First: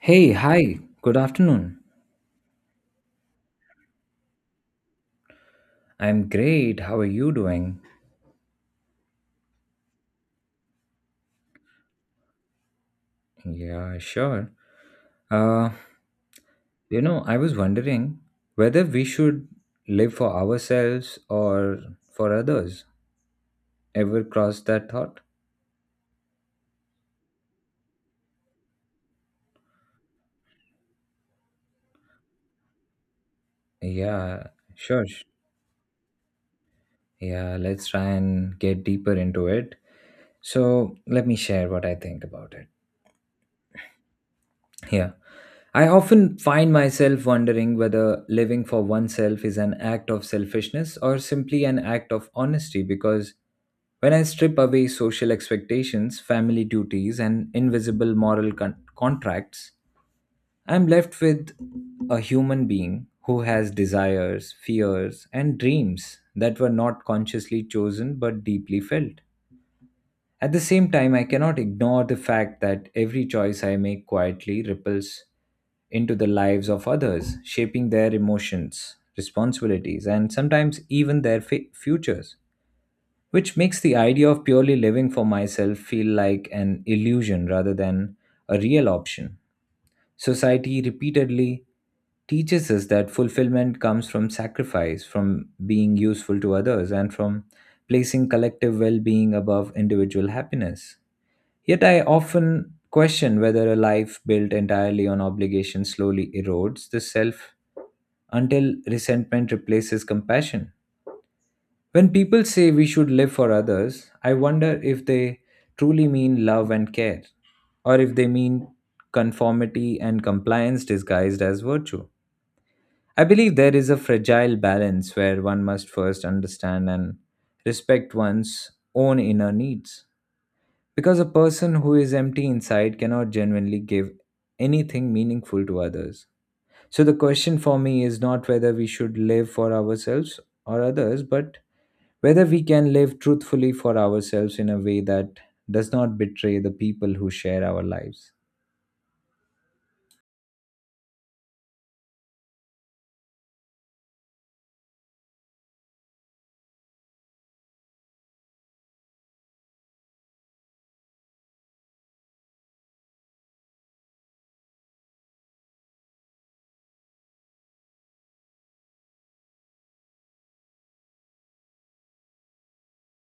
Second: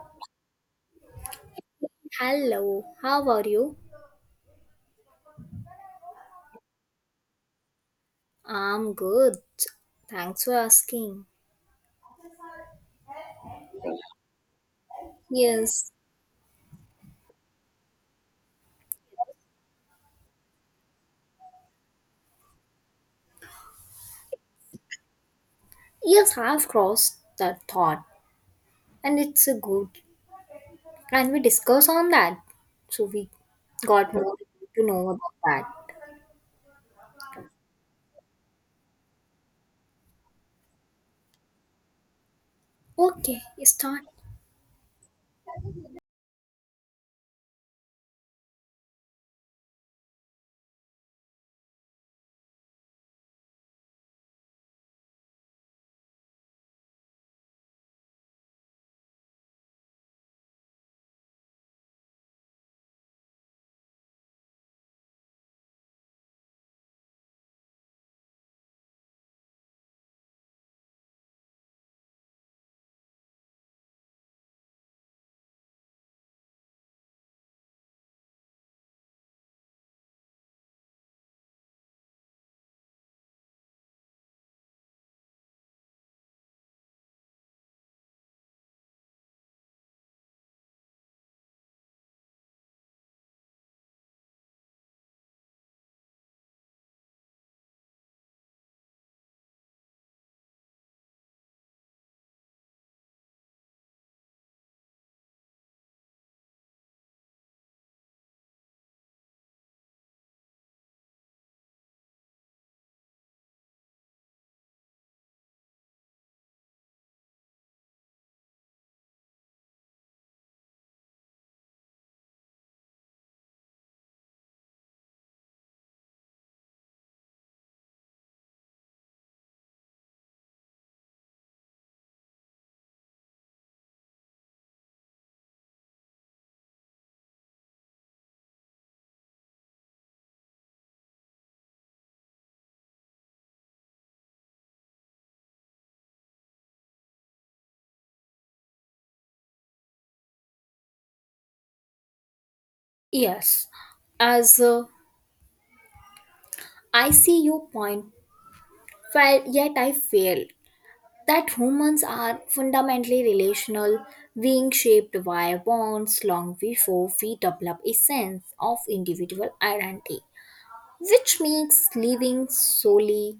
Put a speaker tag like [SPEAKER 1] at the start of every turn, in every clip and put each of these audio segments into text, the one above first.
[SPEAKER 1] Hey, hi, good afternoon.
[SPEAKER 2] Hello, how are you?
[SPEAKER 1] I'm great. How are you doing?
[SPEAKER 2] I'm good. Thanks for asking.
[SPEAKER 1] Yeah, sure. Uh,
[SPEAKER 2] Yes,
[SPEAKER 1] I was wondering whether we should live for ourselves or for others. Ever crossed that thought?
[SPEAKER 2] yes, I've crossed that thought, and it's a good. Can we discuss on that, so we got more
[SPEAKER 1] Yeah,
[SPEAKER 2] to
[SPEAKER 1] sure.
[SPEAKER 2] know
[SPEAKER 1] sh-
[SPEAKER 2] about that.
[SPEAKER 1] Yeah, let's try and get deeper into it. So, let me share what I think about it.
[SPEAKER 2] Okay, start.
[SPEAKER 1] Yeah. I often find myself wondering whether living for oneself is an act of selfishness or simply an act of honesty because when I strip away social expectations, family duties, and invisible moral contracts, I'm left with a human being who has desires, fears, and dreams that were not consciously chosen but deeply felt. At the same time, I cannot ignore the fact that every choice I make quietly ripples into the lives of others, shaping their emotions, responsibilities, and sometimes even their futures, which makes the idea of purely living for myself feel like an illusion rather than a real option. Society repeatedly teaches us that fulfillment comes from sacrifice, from being useful to others, and from placing collective well being above individual happiness. Yet I often question whether a life built entirely on obligation slowly erodes the self until resentment replaces compassion. When people say we should live for others, I wonder if they truly mean love and care, or if they mean conformity and compliance disguised as virtue. I believe there is a fragile balance where one must first understand and respect one's own inner needs. Because a person who is empty inside cannot genuinely give anything meaningful to others. So the question for me is not whether we should live for ourselves or others, but whether we can live truthfully for ourselves in a way that does not betray the people who share our lives.
[SPEAKER 2] Yes, as I see your point, well, yet I failed. That humans are fundamentally relational, being shaped by bonds long before we develop a sense of individual identity, which makes living solely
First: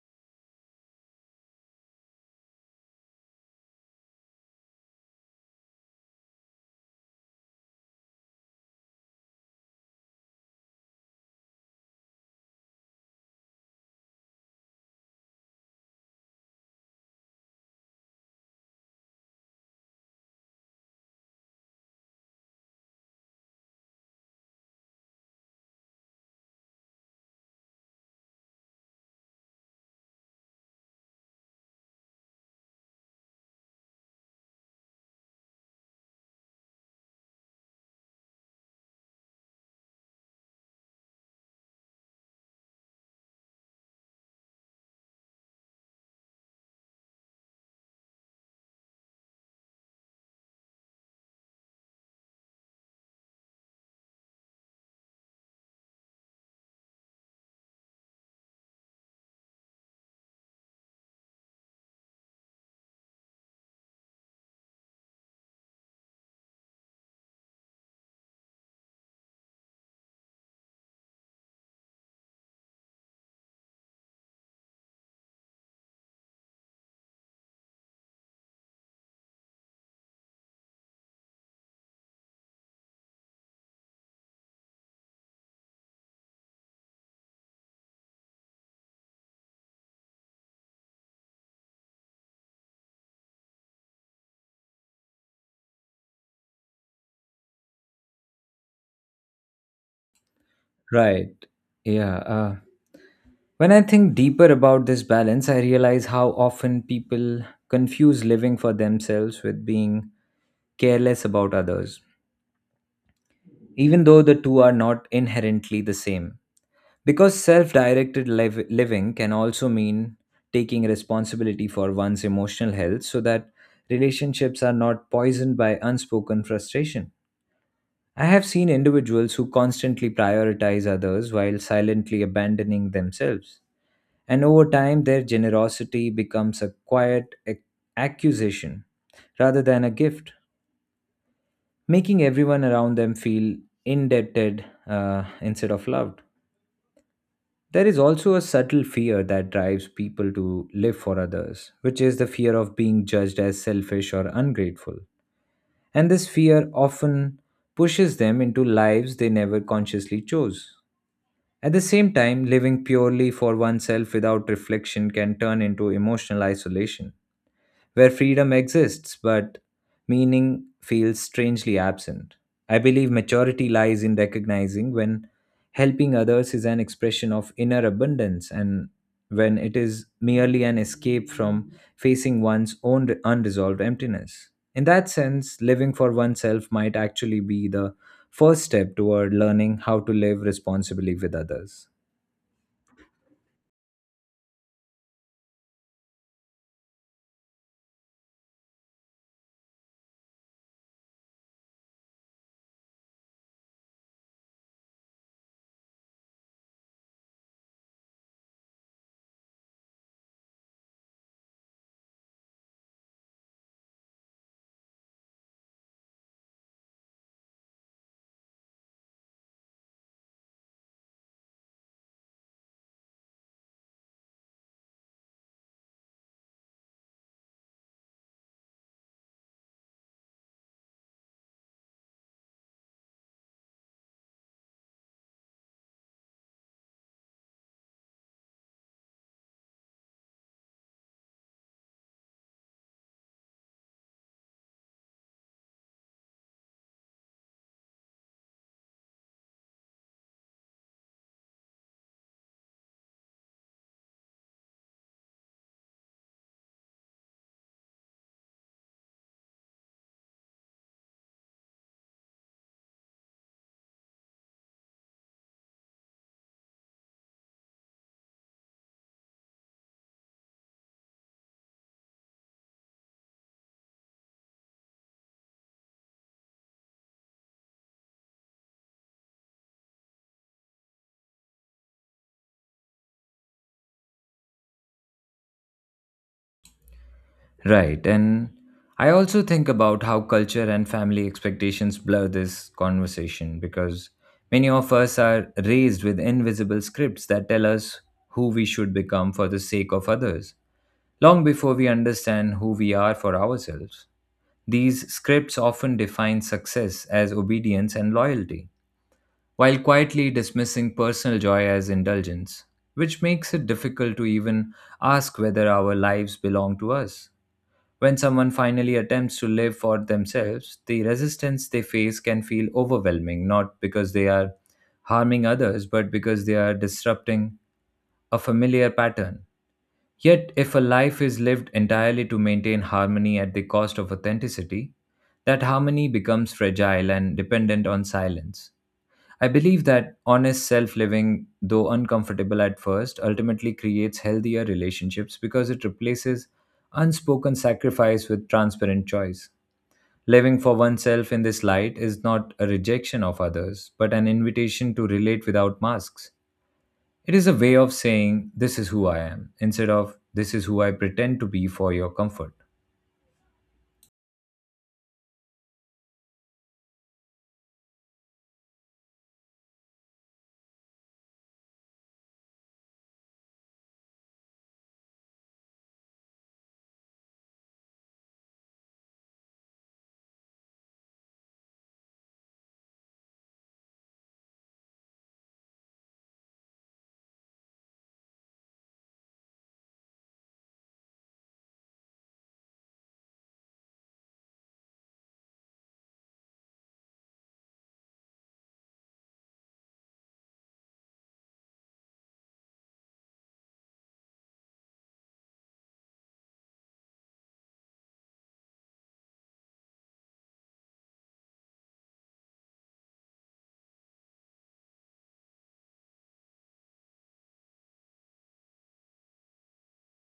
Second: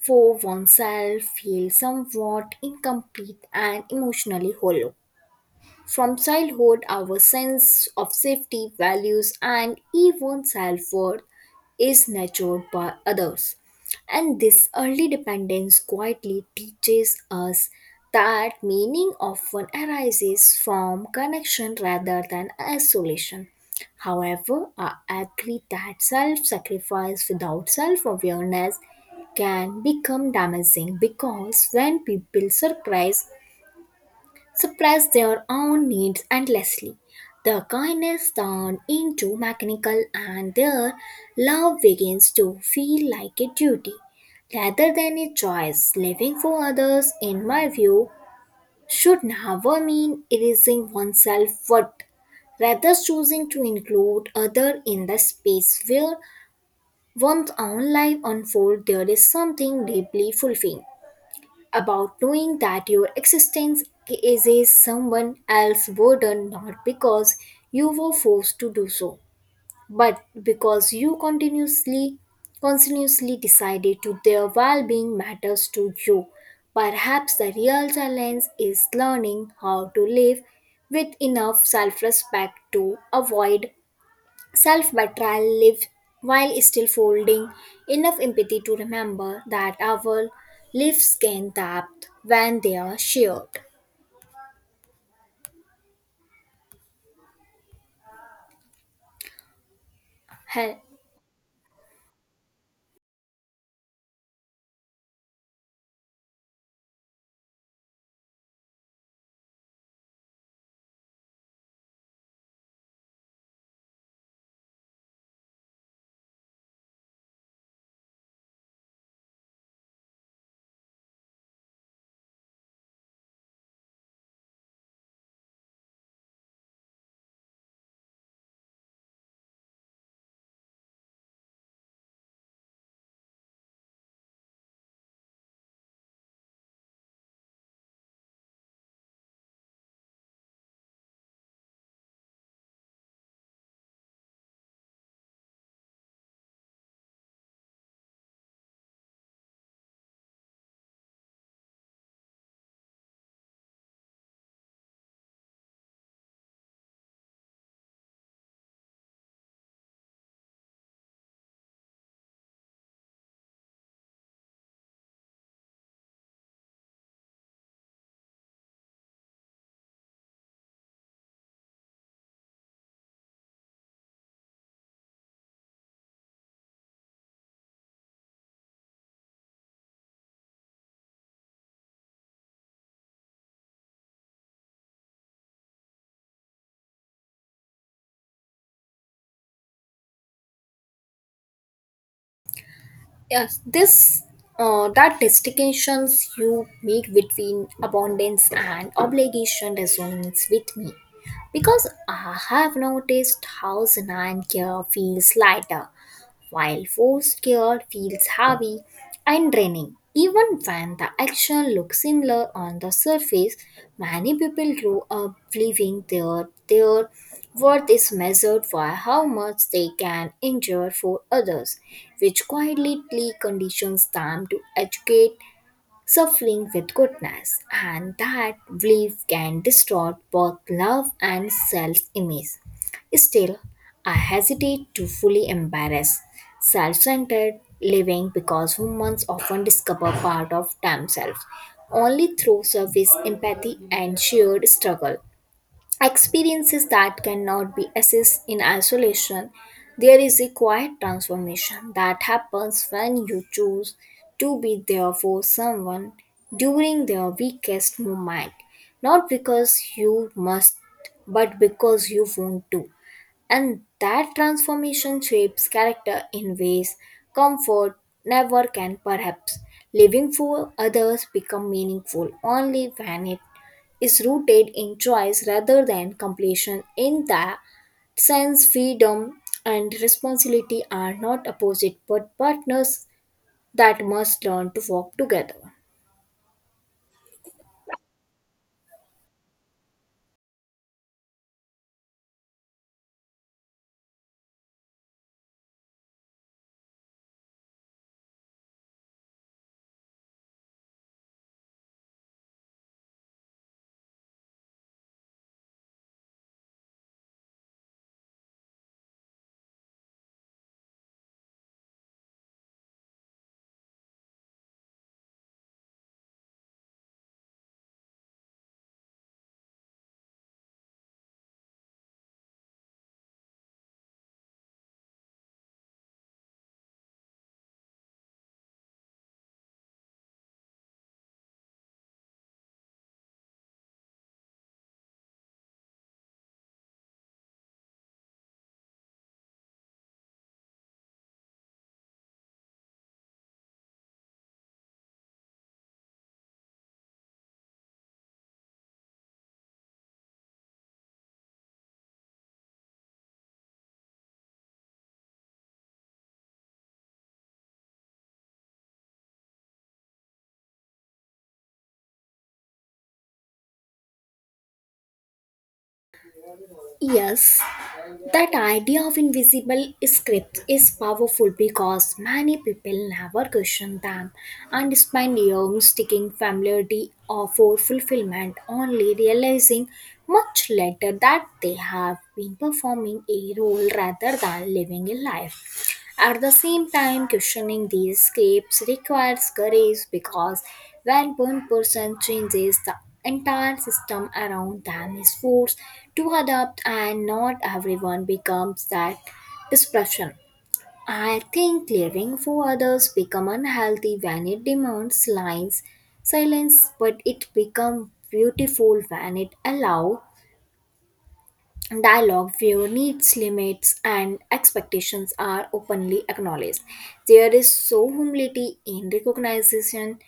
[SPEAKER 2] for oneself feel somewhat incomplete and emotionally hollow. From childhood, our sense of safety, values, and even self worth is nurtured by others. And this early dependence quietly teaches us that meaning often arises from connection rather than isolation. However, I agree that self sacrifice without self awareness can become damaging because when people surprise suppress their own needs endlessly. The kindness turns into mechanical and their love begins to feel like a duty rather than a choice. Living for others, in my view, should never mean erasing oneself worth, rather choosing to include other in the space where one's own life unfolds. There is something deeply fulfilling about knowing that your existence is a someone else's burden, not because you were forced to do so but because you continuously decided to their well-being matters to you. Perhaps the real challenge is learning how to live with enough self-respect to avoid self betrayal lives while still folding enough empathy to remember that our lives gain depth when they are shared. Hel-
[SPEAKER 1] Right. Yeah. Uh, when I think deeper about this balance, I realize how often people confuse living for themselves with being careless about others, even though the two are not inherently the same. Because self directed living can also mean taking responsibility for one's emotional health so that relationships are not poisoned by unspoken frustration. I have seen individuals who constantly prioritize others while silently abandoning themselves. And over time, their generosity becomes a quiet accusation rather than a gift, making everyone around them feel indebted instead of loved. There is also a subtle fear that drives people to live for others, which is the fear of being judged as selfish or ungrateful. And this fear often pushes them into lives they never consciously chose. At the same time, living purely for oneself without reflection can turn into emotional isolation where freedom exists but meaning feels strangely absent. I believe maturity lies in recognizing when helping others is an expression of inner abundance and when it is merely an escape from facing one's own unresolved emptiness. In that sense, living for oneself might actually be the first step toward learning how to live responsibly with others.
[SPEAKER 2] Yes, this that distinctions you make between abundance and obligation resonates with me because I have noticed how Zanan care feels lighter while forced care feels heavy and draining. Even when the action looks similar on the surface, many people grow up believing their worth is measured by how much they can endure for others, which quietly conditions them to educate suffering with goodness, and that belief can distort both love and self image. Still, I hesitate to fully embrace self centered living because humans often discover part of themselves only through service, empathy, and shared struggle experiences that cannot be assessed in isolation. There is a quiet transformation that happens when you choose to be there for someone during their weakest moment, not because you must, but because you want to. And that transformation shapes character in ways comfort never can, perhaps. Living for others become meaningful only when it is rooted in choice rather than completion. In that sense, freedom and responsibility are not opposite but partners that must learn to work together.
[SPEAKER 1] Right. And I also think about how culture and family expectations blur this conversation because many of us are raised with invisible scripts that tell us who we should become for the sake of others, long before we understand who we are for ourselves. These scripts often define success as obedience and loyalty, while quietly dismissing personal joy as indulgence, which makes it difficult to even ask whether our lives belong to us. When someone finally attempts to live for themselves, the resistance they face can feel overwhelming, not because they are harming others, but because they are disrupting a familiar pattern. Yet, if a life is lived entirely to maintain harmony at the cost of authenticity, that harmony becomes fragile and dependent on silence. I believe that honest self living, though uncomfortable at first, ultimately creates healthier relationships because it replaces unspoken sacrifice with transparent choice. Living for oneself in this light is not a rejection of others, but an invitation to relate without masks. It is a way of saying, "This is who I am," instead of, "This is who I pretend to be for your comfort."
[SPEAKER 2] Yes, that idea of invisible scripts is powerful because many people never question them and spend years seeking familiarity or for fulfillment, only realizing much later that they have been performing a role rather than living a life. At the same time, questioning these scripts requires courage because when one person changes, the entire system around them is forced to adapt, and not everyone becomes that disruption. I think living for others become unhealthy when it demands lines, silence, but it become beautiful when it allows dialogue where needs, limits, and expectations are openly acknowledged. There is so humility in recognition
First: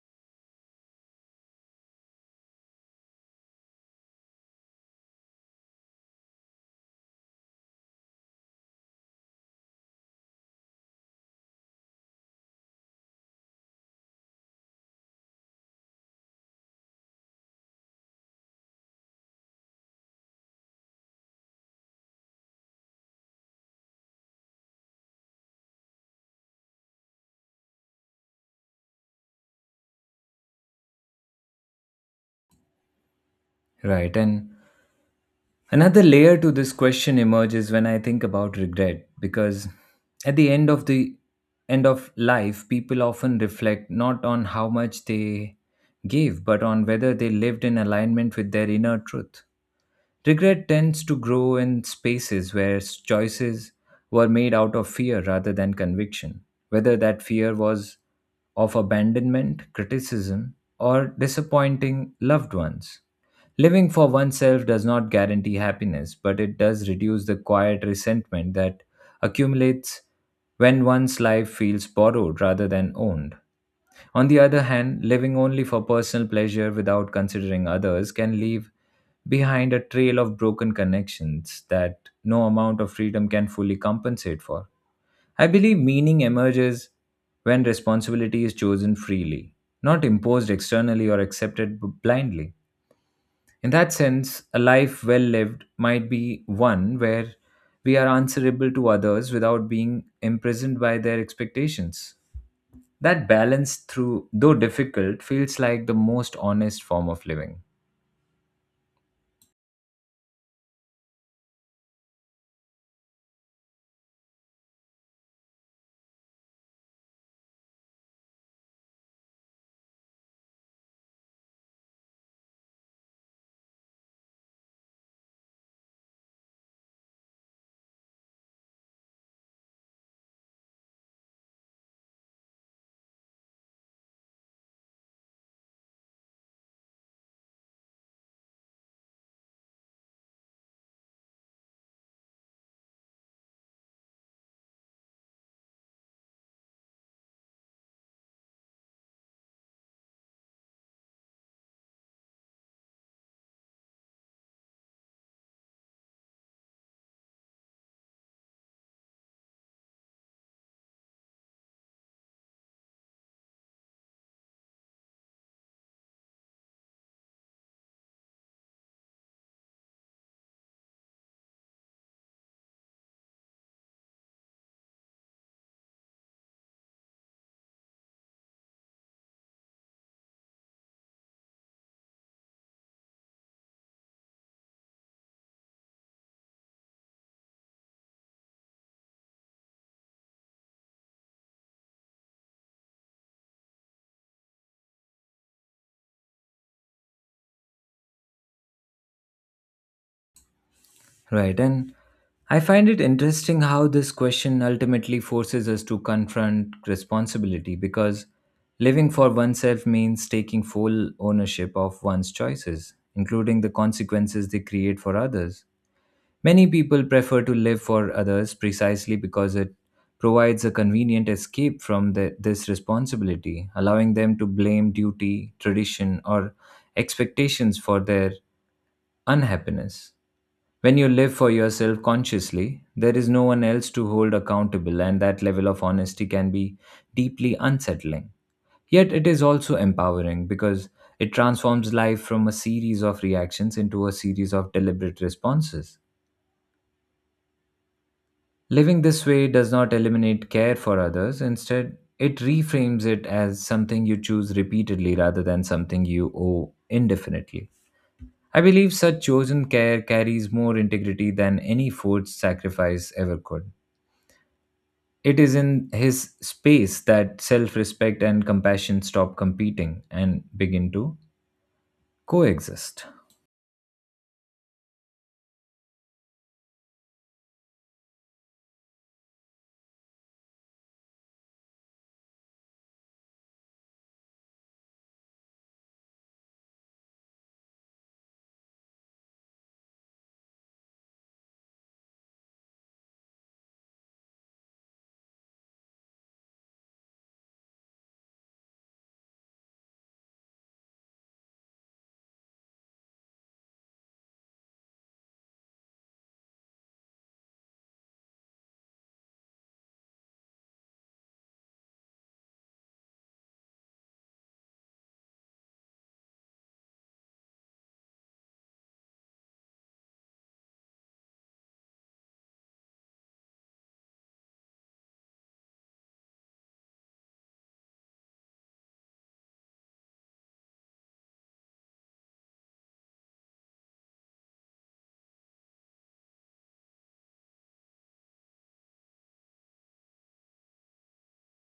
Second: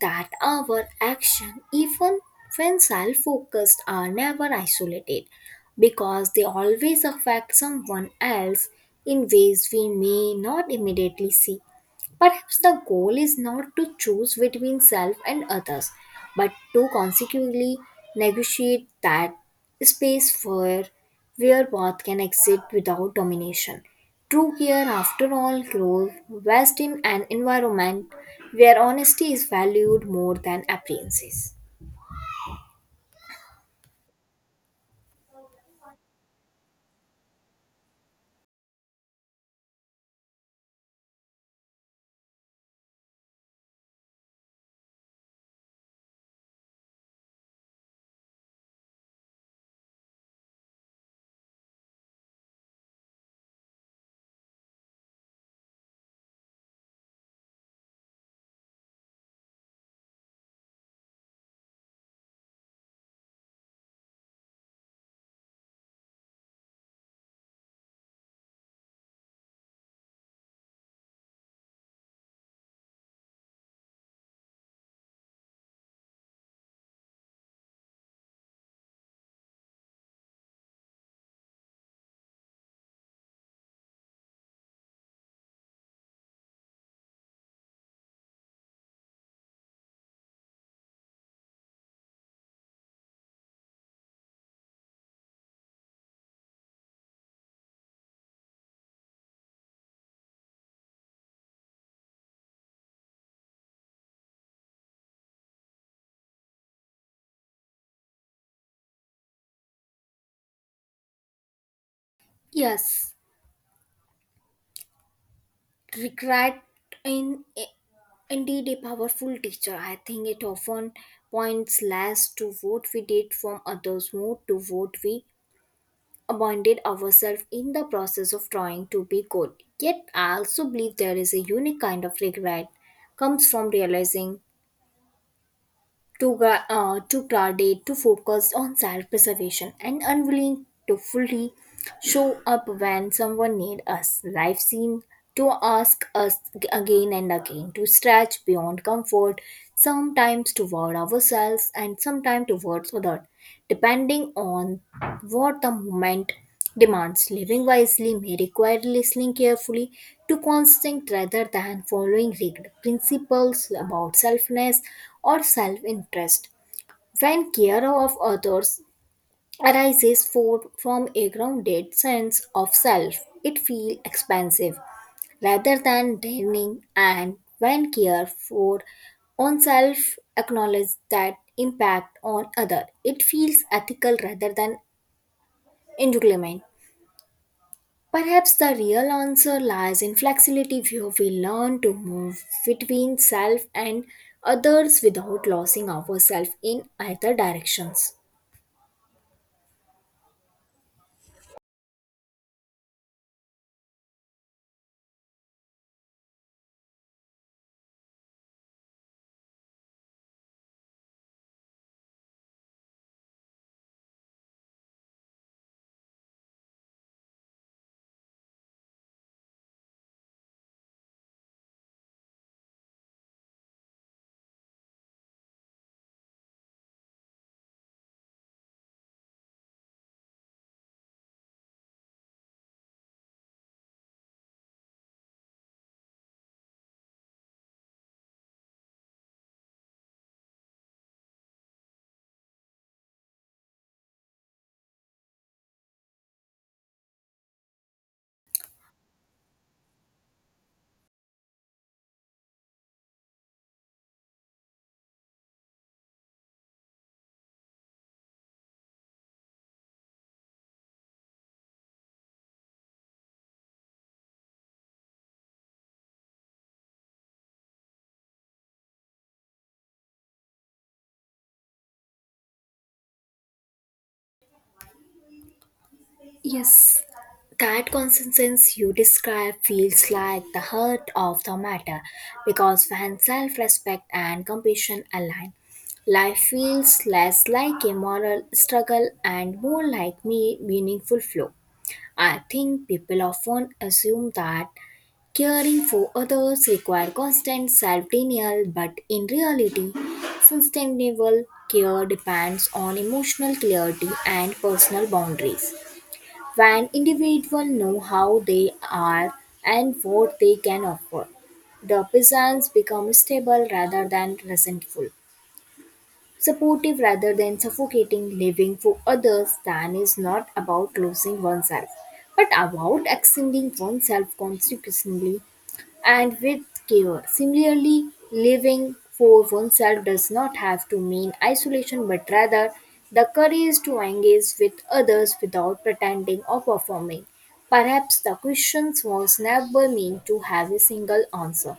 [SPEAKER 2] that our action, even when self focused, are never isolated because they always affect someone else in ways we may not immediately see. Perhaps the goal is not to choose between self and others, but to consequently negotiate that space for where both can exist without domination. True care, after all, grows best in an environment where honesty is valued more than appearances.
[SPEAKER 1] Right, and another layer to this question emerges when I think about regret because at the end of life people often reflect not on how much they gave but on whether they lived in alignment with their inner truth. Regret tends to grow in spaces where choices were made out of fear rather than conviction, whether that fear was of abandonment, criticism, or disappointing loved ones. Living for oneself does not guarantee happiness, but it does reduce the quiet resentment that accumulates when one's life feels borrowed rather than owned. On the other hand, living only for personal pleasure without considering others can leave behind a trail of broken connections that no amount of freedom can fully compensate for. I believe meaning emerges when responsibility is chosen freely, not imposed externally or accepted blindly. In that sense, a life well lived might be one where we are answerable to others without being imprisoned by their expectations. That balance, through though difficult, feels like the most honest form of living.
[SPEAKER 2] Yes, regret in indeed a powerful teacher. I think it often points less to what we did from others more to what we abandoned ourselves in the process of trying to be good. Yet I also believe there is a unique kind of regret comes from realizing too guarded, too focused on self preservation, and unwilling to fully show up when someone needs us. Life seems to ask us g- again and again to stretch beyond comfort, sometimes toward ourselves and sometimes towards others, depending on what the moment demands. Living wisely may require listening carefully to constant rather than following rigid principles about selfness or self interest. When care of others arises for, from a grounded sense of self, it feels expansive rather than draining, and when care for oneself acknowledges that impact on other, it feels ethical rather than entanglement. Perhaps the real answer lies in flexibility where we learn to move between self and others without losing ourselves in either directions.
[SPEAKER 1] Right, and I find it interesting how this question ultimately forces us to confront responsibility because living for oneself means taking full ownership of one's choices, including the consequences they create for others. Many people prefer to live for others precisely because it provides a convenient escape from this responsibility, allowing them to blame duty, tradition, or expectations for their unhappiness. When you live for yourself consciously, there is no one else to hold accountable, and that level of honesty can be deeply unsettling. Yet it is also empowering because it transforms life from a series of reactions into a series of deliberate responses. Living this way does not eliminate care for others. Instead, it reframes it as something you choose repeatedly rather than something you owe indefinitely. I believe such chosen care carries more integrity than any forced sacrifice ever could. It is in his space that self respect and compassion stop competing and begin to coexist.
[SPEAKER 2] Yes, that consensus you describe feels like the heart of the matter because when self respect and compassion align, life feels less like a moral struggle and more like me meaningful flow. I think people often assume that caring for others requires constant self denial, but in reality, sustainable care depends on emotional clarity and personal boundaries. When individuals know how they are and what they can offer, the presence becomes stable rather than resentful supportive rather than suffocating. Living for others than is not about losing oneself but about extending oneself consequently and with care. Similarly, living for oneself does not have to mean isolation but rather the courage to engage with others without pretending or performing. Perhaps the question was never meant to have a single answer,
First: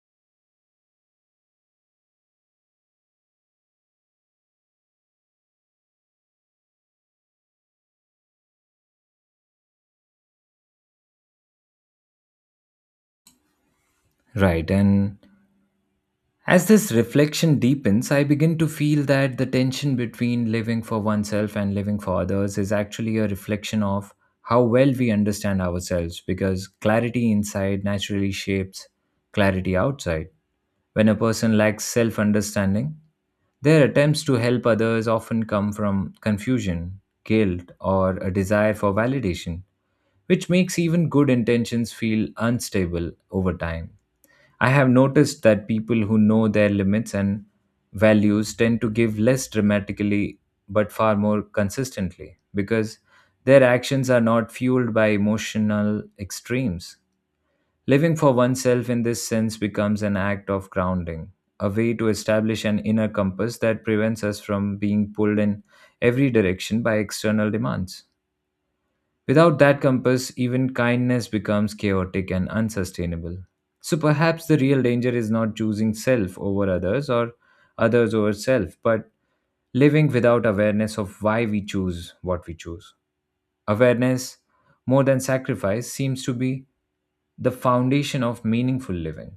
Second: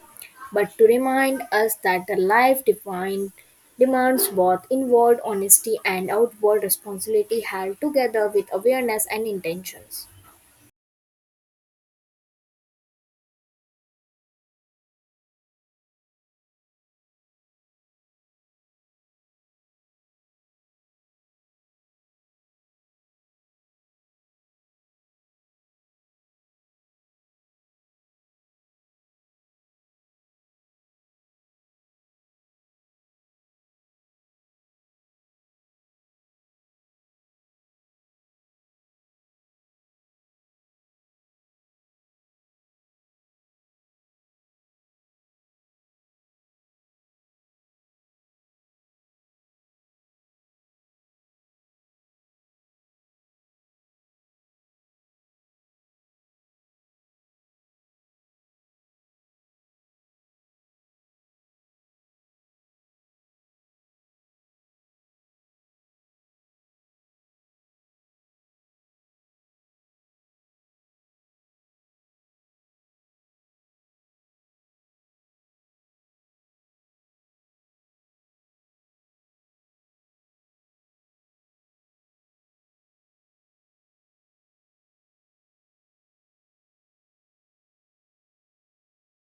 [SPEAKER 2] but to remind us that the life defined demands both inward honesty and outward responsibility held together with awareness and intentions.
[SPEAKER 1] Right, and as this reflection deepens, I begin to feel that the tension between living for oneself and living for others is actually a reflection of how well we understand ourselves because clarity inside naturally shapes clarity outside. When a person lacks self understanding, their attempts to help others often come from confusion, guilt, or a desire for validation, which makes even good intentions feel unstable over time. I have noticed that people who know their limits and values tend to give less dramatically but far more consistently because their actions are not fueled by emotional extremes. Living for oneself in this sense becomes an act of grounding, a way to establish an inner compass that prevents us from being pulled in every direction by external demands. Without that compass, even kindness becomes chaotic and unsustainable. So perhaps the real danger is not choosing self over others or others over self, but living without awareness of why we choose what we choose. Awareness, more than sacrifice, seems to be the foundation of meaningful living.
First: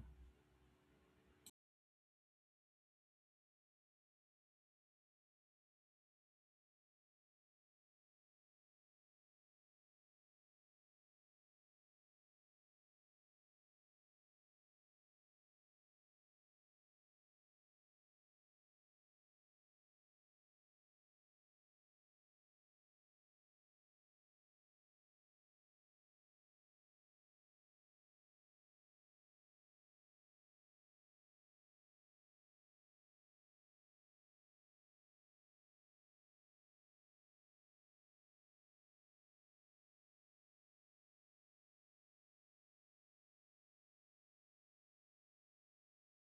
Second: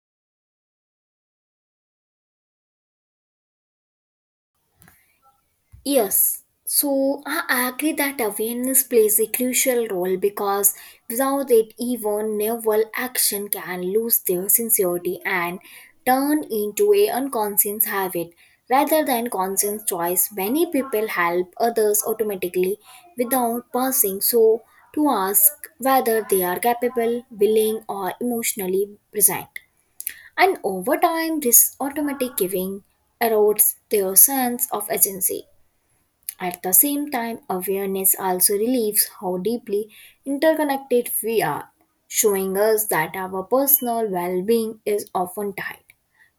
[SPEAKER 2] Yes, so I agree that awareness plays a crucial role because without it, even naval action can lose their sincerity and turn into a unconscious habit. Rather than conscious choice, many people help others automatically without pausing so to ask whether they are capable, willing, or emotionally present. And over time, this automatic giving erodes their sense of agency. At the same time, awareness also relieves how deeply interconnected we are, showing us that our personal well being is often tied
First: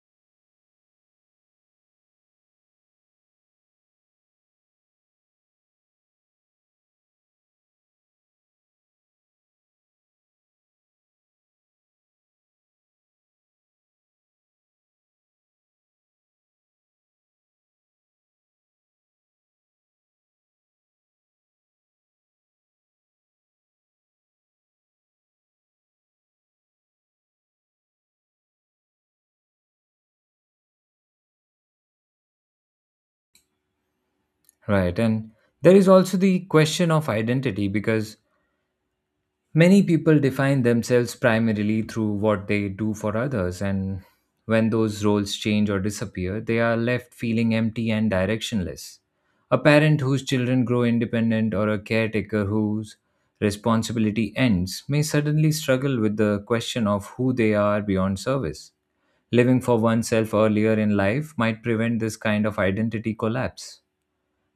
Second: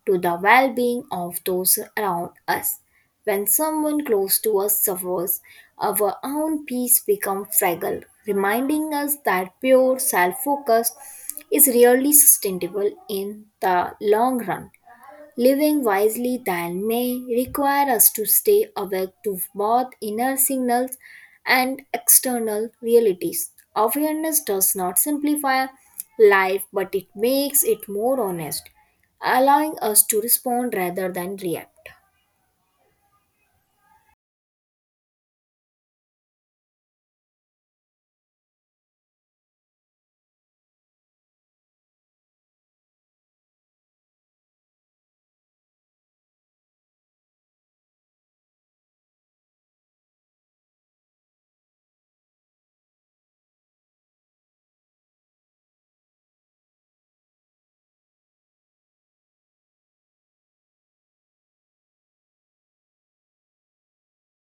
[SPEAKER 2] to the well being of those around us. When someone close to us suffers, our own peace becomes fragile, reminding us that pure self focus is rarely sustainable in the long run. Living wisely then may require us to stay awake to both inner signals and external realities. Awareness does not simplify life, but it makes it more honest, allowing us to respond rather than react.
[SPEAKER 1] Right. And there is also the question of identity because many people define themselves primarily through what they do for others, and when those roles change or disappear, they are left feeling empty and directionless. A parent whose children grow independent or a caretaker whose responsibility ends may suddenly struggle with the question of who they are beyond service. Living for oneself earlier in life might prevent this kind of identity collapse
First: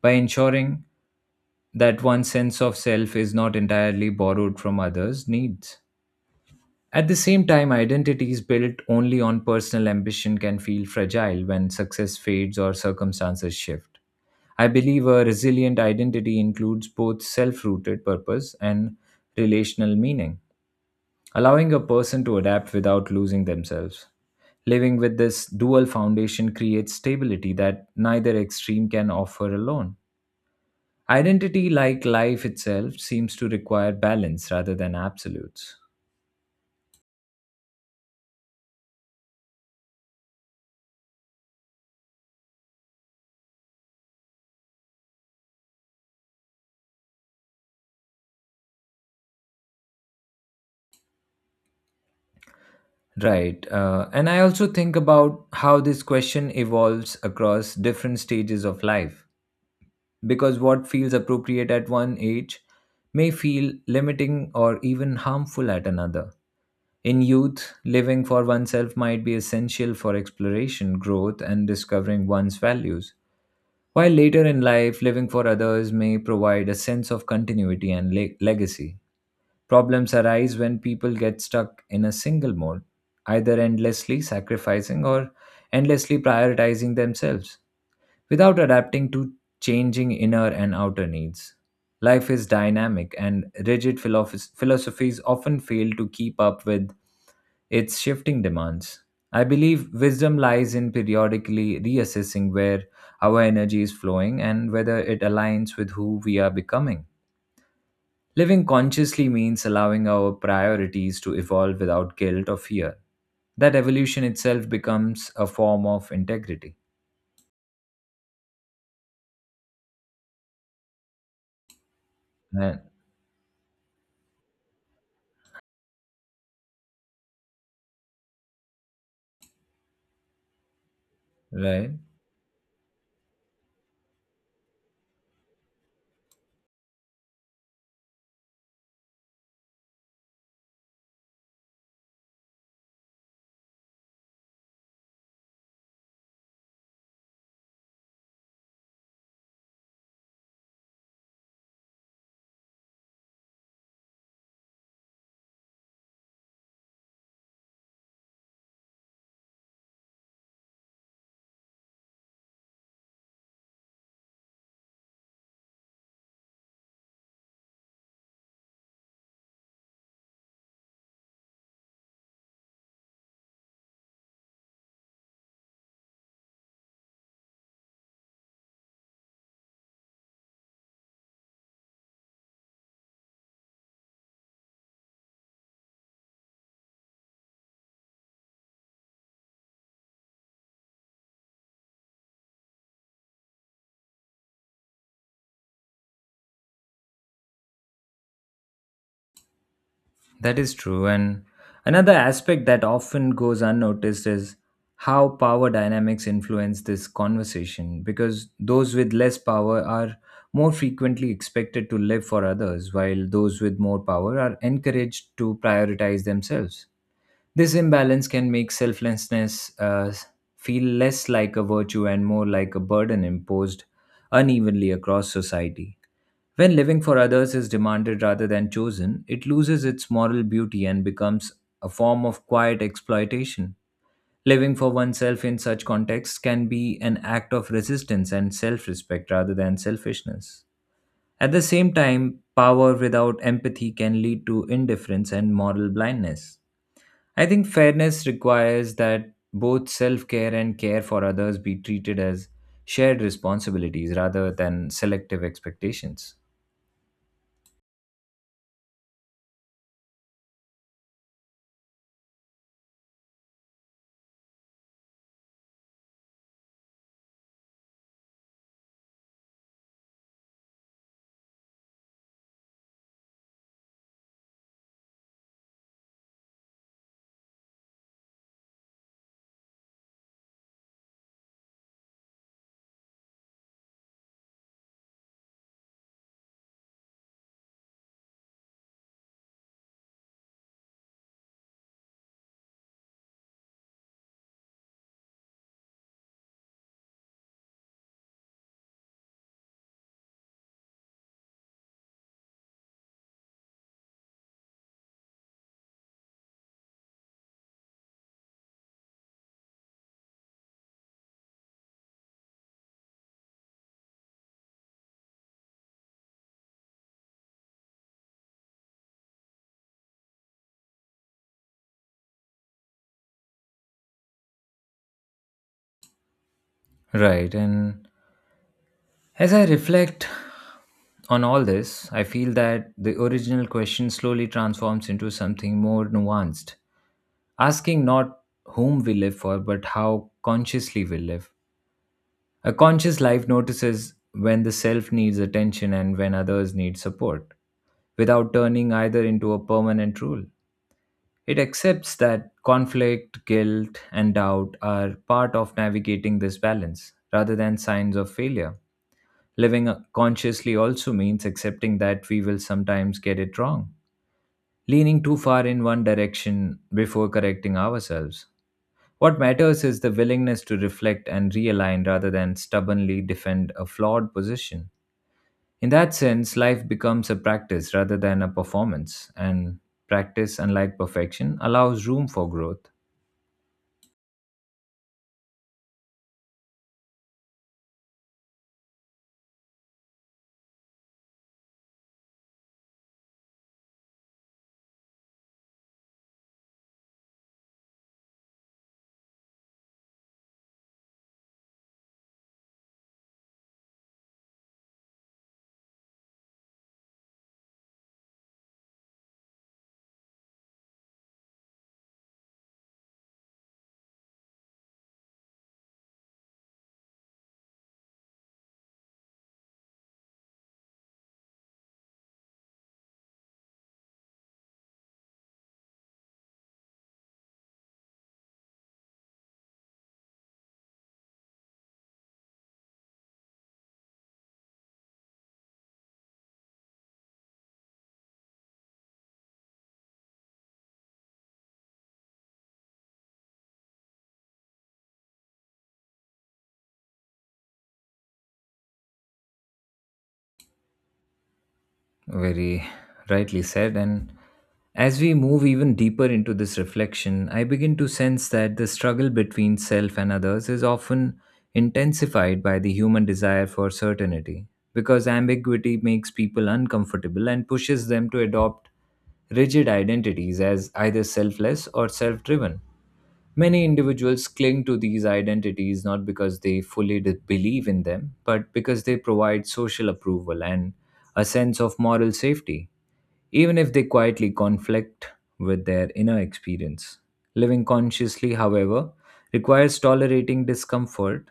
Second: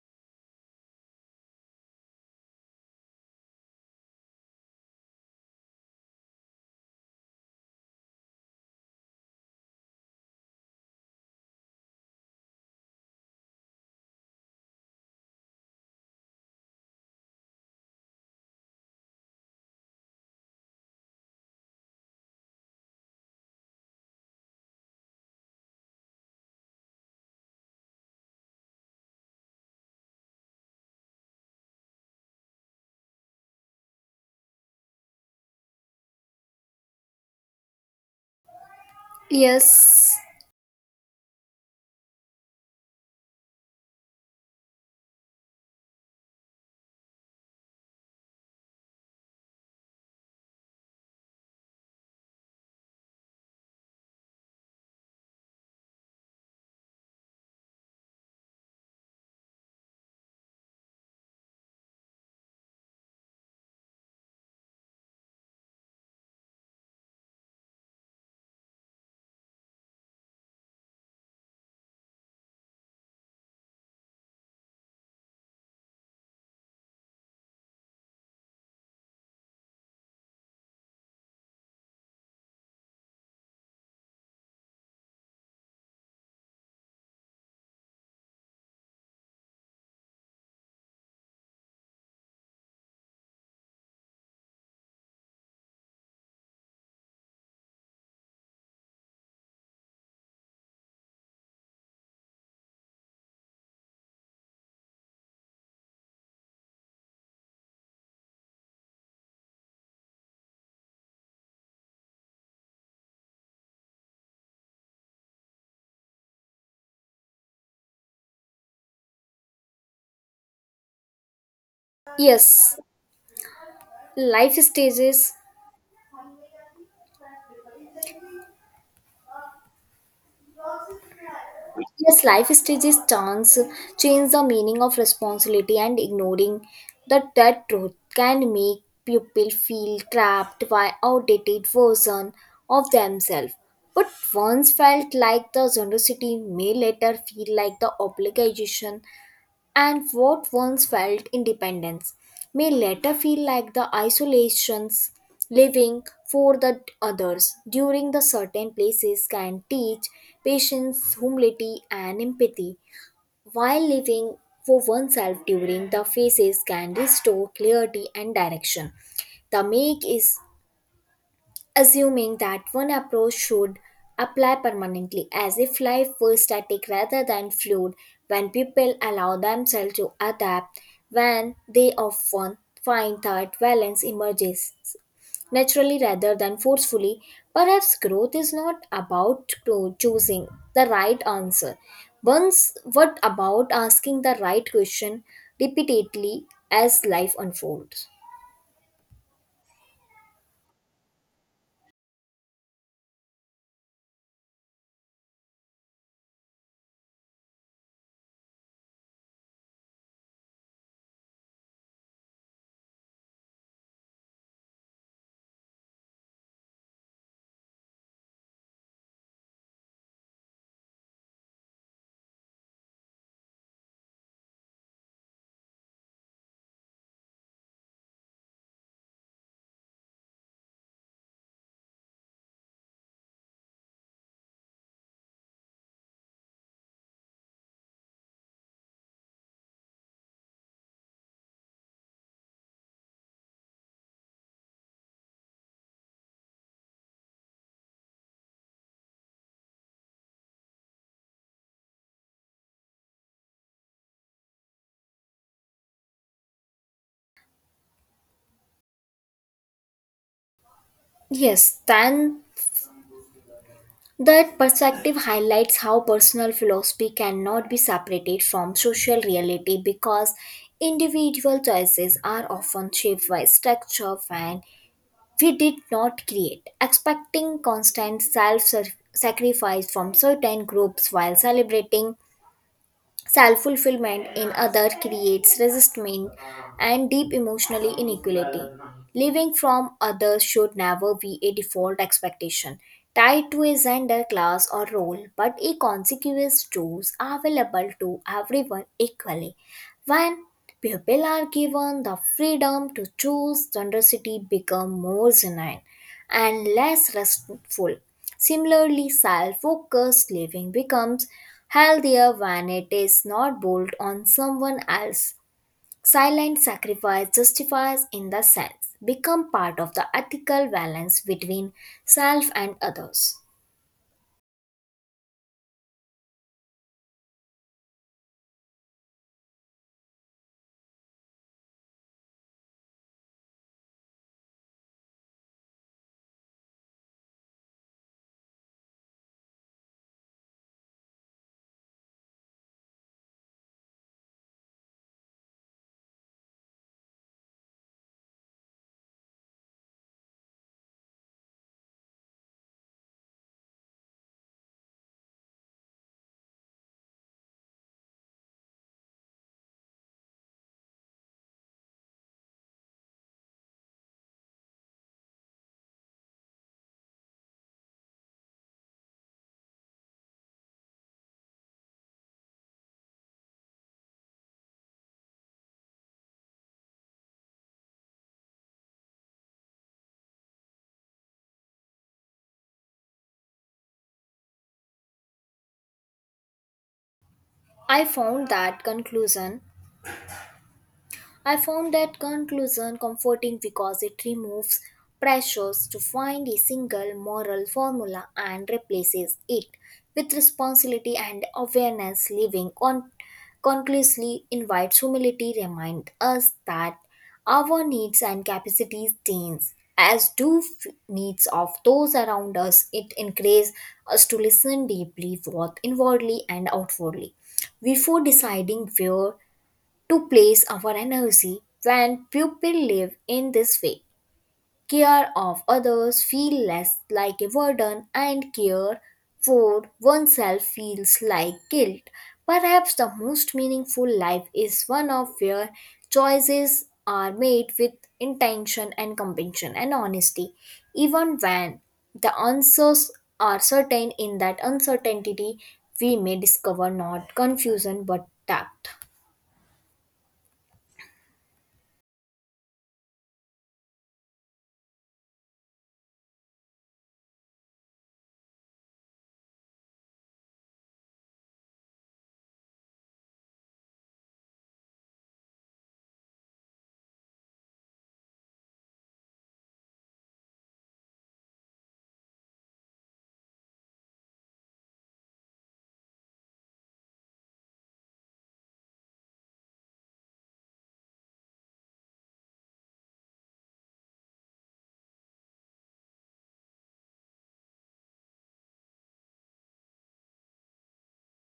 [SPEAKER 1] by ensuring that one's sense of self is not entirely borrowed from others' needs. At the same time, identities built only on personal ambition can feel fragile when success fades or circumstances shift. I believe a resilient identity includes both self rooted purpose and relational meaning, allowing a person to adapt without losing themselves. Living with this dual foundation creates stability that neither extreme can offer alone. Identity, like life itself, seems to require balance rather than absolutes.
[SPEAKER 2] Yes,
[SPEAKER 1] Right. And I also think about how this question evolves across different stages of life, because what feels appropriate at one age may feel limiting or even harmful at another. In youth, living for oneself might be essential for exploration, growth, and discovering one's values, while later in life, living for others may provide a sense of continuity and legacy. Problems arise when people get stuck in a single mode, either endlessly sacrificing or endlessly prioritizing themselves, without adapting to changing inner and outer needs. Life is dynamic, and rigid philosophies often fail to keep up with its shifting demands. I believe wisdom lies in periodically reassessing where our energy is flowing and whether it aligns with who we are becoming. Living consciously means allowing our priorities to evolve without guilt or fear. That evolution itself becomes a form of integrity.
[SPEAKER 2] yes.
[SPEAKER 1] Right.
[SPEAKER 2] Life stages.
[SPEAKER 1] Right.
[SPEAKER 2] Yes, life stages chance change the meaning of responsibility and ignoring that truth can make people feel trapped by outdated version of themselves. But once felt like the generosity may later feel like the obligation and what once felt independence may later feel like the isolations. Living for the others during the certain places can teach patience, humility, and empathy, while living for oneself during the phases can restore clarity and direction. The make is assuming that one approach should apply permanently, as if life were static rather than fluid, when people allow themselves to adapt, when they often find that balance emerges naturally rather than forcefully. Perhaps growth is not about to choosing the right answer. Once, what about asking the right question repeatedly as life unfolds?
[SPEAKER 1] That is true. And another aspect that often goes unnoticed is how power dynamics influence this conversation, because those with less power are more frequently expected to live for others, while those with more power are encouraged to prioritize themselves. This imbalance can make selflessness feel less like a virtue and more like a burden imposed unevenly across society. When living for others is demanded rather than chosen, it loses its moral beauty and becomes a form of quiet exploitation. Living for oneself in such contexts can be an act of resistance and self respect rather than selfishness. At the same time, power without empathy can lead to indifference and moral blindness. I think fairness requires that both self care and care for others be treated as shared responsibilities rather than selective expectations.
[SPEAKER 2] Yes, then that perspective highlights how personal philosophy cannot be separated from social reality because individual choices are often shaped by structure and we did not create, expecting constant self sacrifice from certain groups while celebrating self fulfillment in other creates resistment and deep emotional inequality. Living from others should never be a default expectation tied to a gender, class, or role, but a consequence tools available to everyone equally. When people are given the freedom to choose, generosity become more genuine and less restful. Similarly, self focused living becomes healthier when it is not built on someone else. Silent sacrifice justifies, in the sense, become part of the ethical balance between self and others.
[SPEAKER 1] Right, and as I reflect on all this, I feel that the original question slowly transforms into something more nuanced, asking not whom we live for, but how consciously we live. A conscious life notices when the self needs attention and when others need support without turning either into a permanent rule. It accepts that conflict, guilt, and doubt are part of navigating this balance rather than signs of failure. Living consciously also means accepting that we will sometimes get it wrong, leaning too far in one direction before correcting ourselves. What matters is the willingness to reflect and realign rather than stubbornly defend a flawed position. In that sense, life becomes a practice rather than a performance, and practice, unlike perfection, allows room for growth.
[SPEAKER 2] I found that conclusion I found that conclusion comforting because it removes pressures to find a single moral formula and replaces it with responsibility and awareness. Living conclusively invites humility, remind us that our needs and capacities change as do f- needs of those around us. It encourages us to listen deeply, both inwardly and outwardly before deciding where to place our energy when people live in this way. Care of others feel less like a burden and care for oneself feels like guilt. Perhaps the most meaningful life is one of where choices are made with intention and compassion and honesty, even when the answers are certain in that uncertainty we may discover not confusion but doubt.
[SPEAKER 1] Very rightly said. And as we move even deeper into this reflection, I begin to sense that the struggle between self and others is often intensified by the human desire for certainty, because ambiguity makes people uncomfortable and pushes them to adopt rigid identities as either selfless or self driven. Many individuals cling to these identities not because they believe in them, but because they provide social approval and a sense of moral safety, even if they quietly conflict with their inner experience. Living consciously, however, requires tolerating discomfort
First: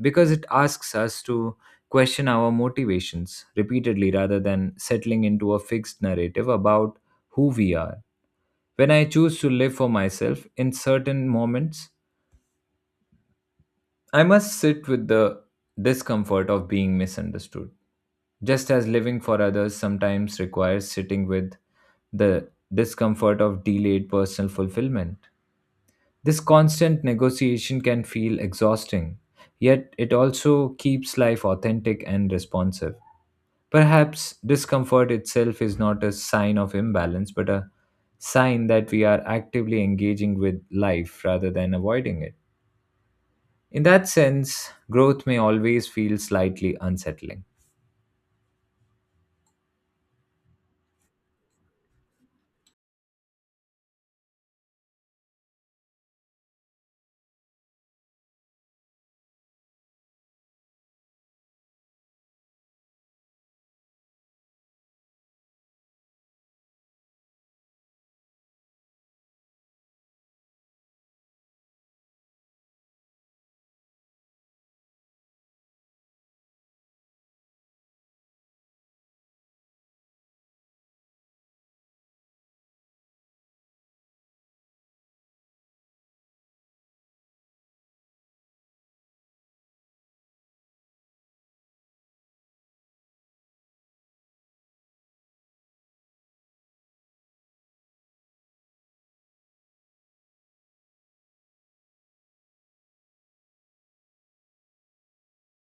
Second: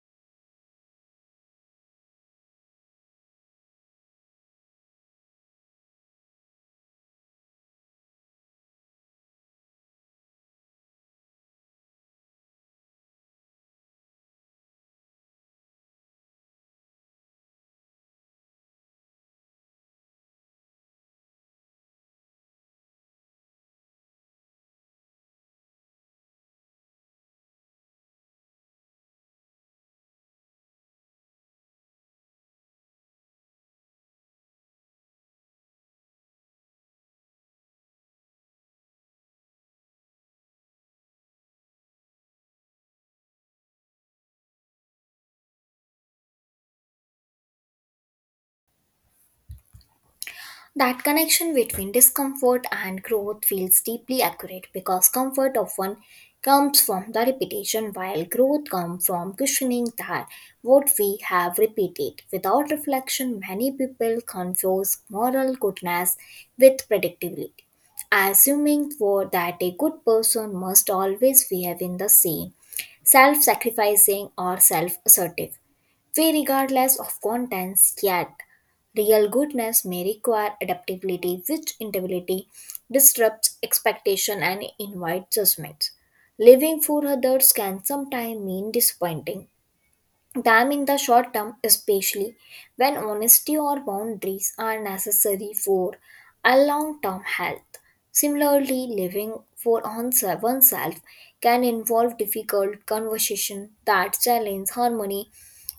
[SPEAKER 1] because it asks us to question our motivations repeatedly rather than settling into a fixed narrative about who we are. When I choose to live for myself in certain moments, I must sit with the discomfort of being misunderstood, just as living for others sometimes requires sitting with the discomfort of delayed personal fulfillment. This constant negotiation can feel exhausting, yet it also keeps life authentic and responsive. Perhaps discomfort itself is not a sign of imbalance, but a sign that we are actively engaging with life rather than avoiding it. In that sense, growth may always feel slightly unsettling.
[SPEAKER 2] That connection between discomfort and growth feels deeply accurate because comfort often comes from the repetition, while growth comes from questioning that what we have repeated. Without reflection, many people confuse moral goodness with predictability, assuming for that a good person must always behave in the same self sacrificing or self assertive we regardless of contents, yet real goodness may require adaptability, which inability disrupts expectation and invites judgments. Living for others can sometimes mean disappointing time in the short term, especially when honesty or boundaries are necessary for a long term health. Similarly, living for oneself can involve difficult conversations that challenge harmony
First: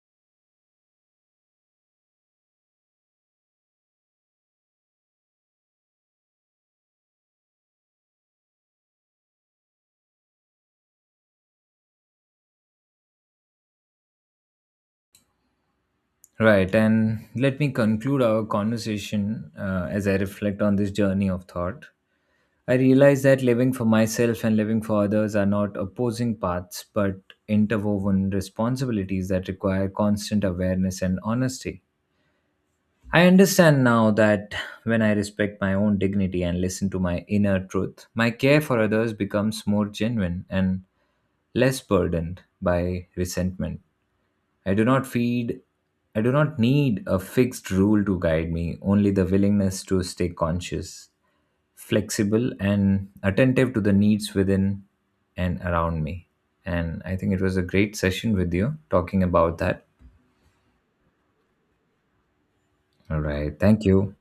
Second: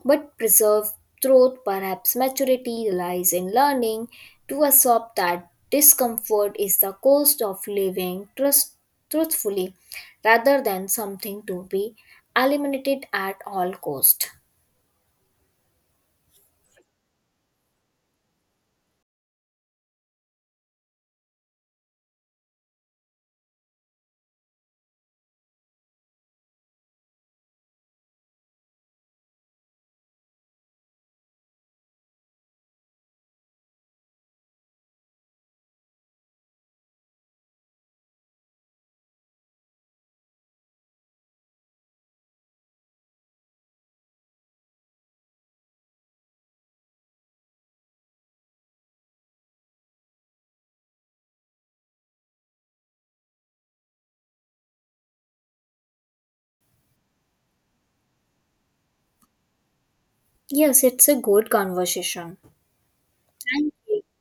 [SPEAKER 2] but preserve truth. Perhaps maturity lies in learning to accept that discomfort is the cost of living truthfully rather than something to be eliminated at all cost.
[SPEAKER 1] Right, and let me conclude our conversation, as I reflect on this journey of thought. I realize that living for myself and living for others are not opposing paths but interwoven responsibilities that require constant awareness and honesty. I understand now that when I respect my own dignity and listen to my inner truth, my care for others becomes more genuine and less burdened by resentment. I do not feed I do not need a fixed rule to guide me, only the willingness to stay conscious, flexible and attentive to the needs within and around me. And I think it was a great session with you talking about that.
[SPEAKER 2] Yes, it's a good conversation.
[SPEAKER 1] All right.
[SPEAKER 2] Thank
[SPEAKER 1] Thank
[SPEAKER 2] you.
[SPEAKER 1] you.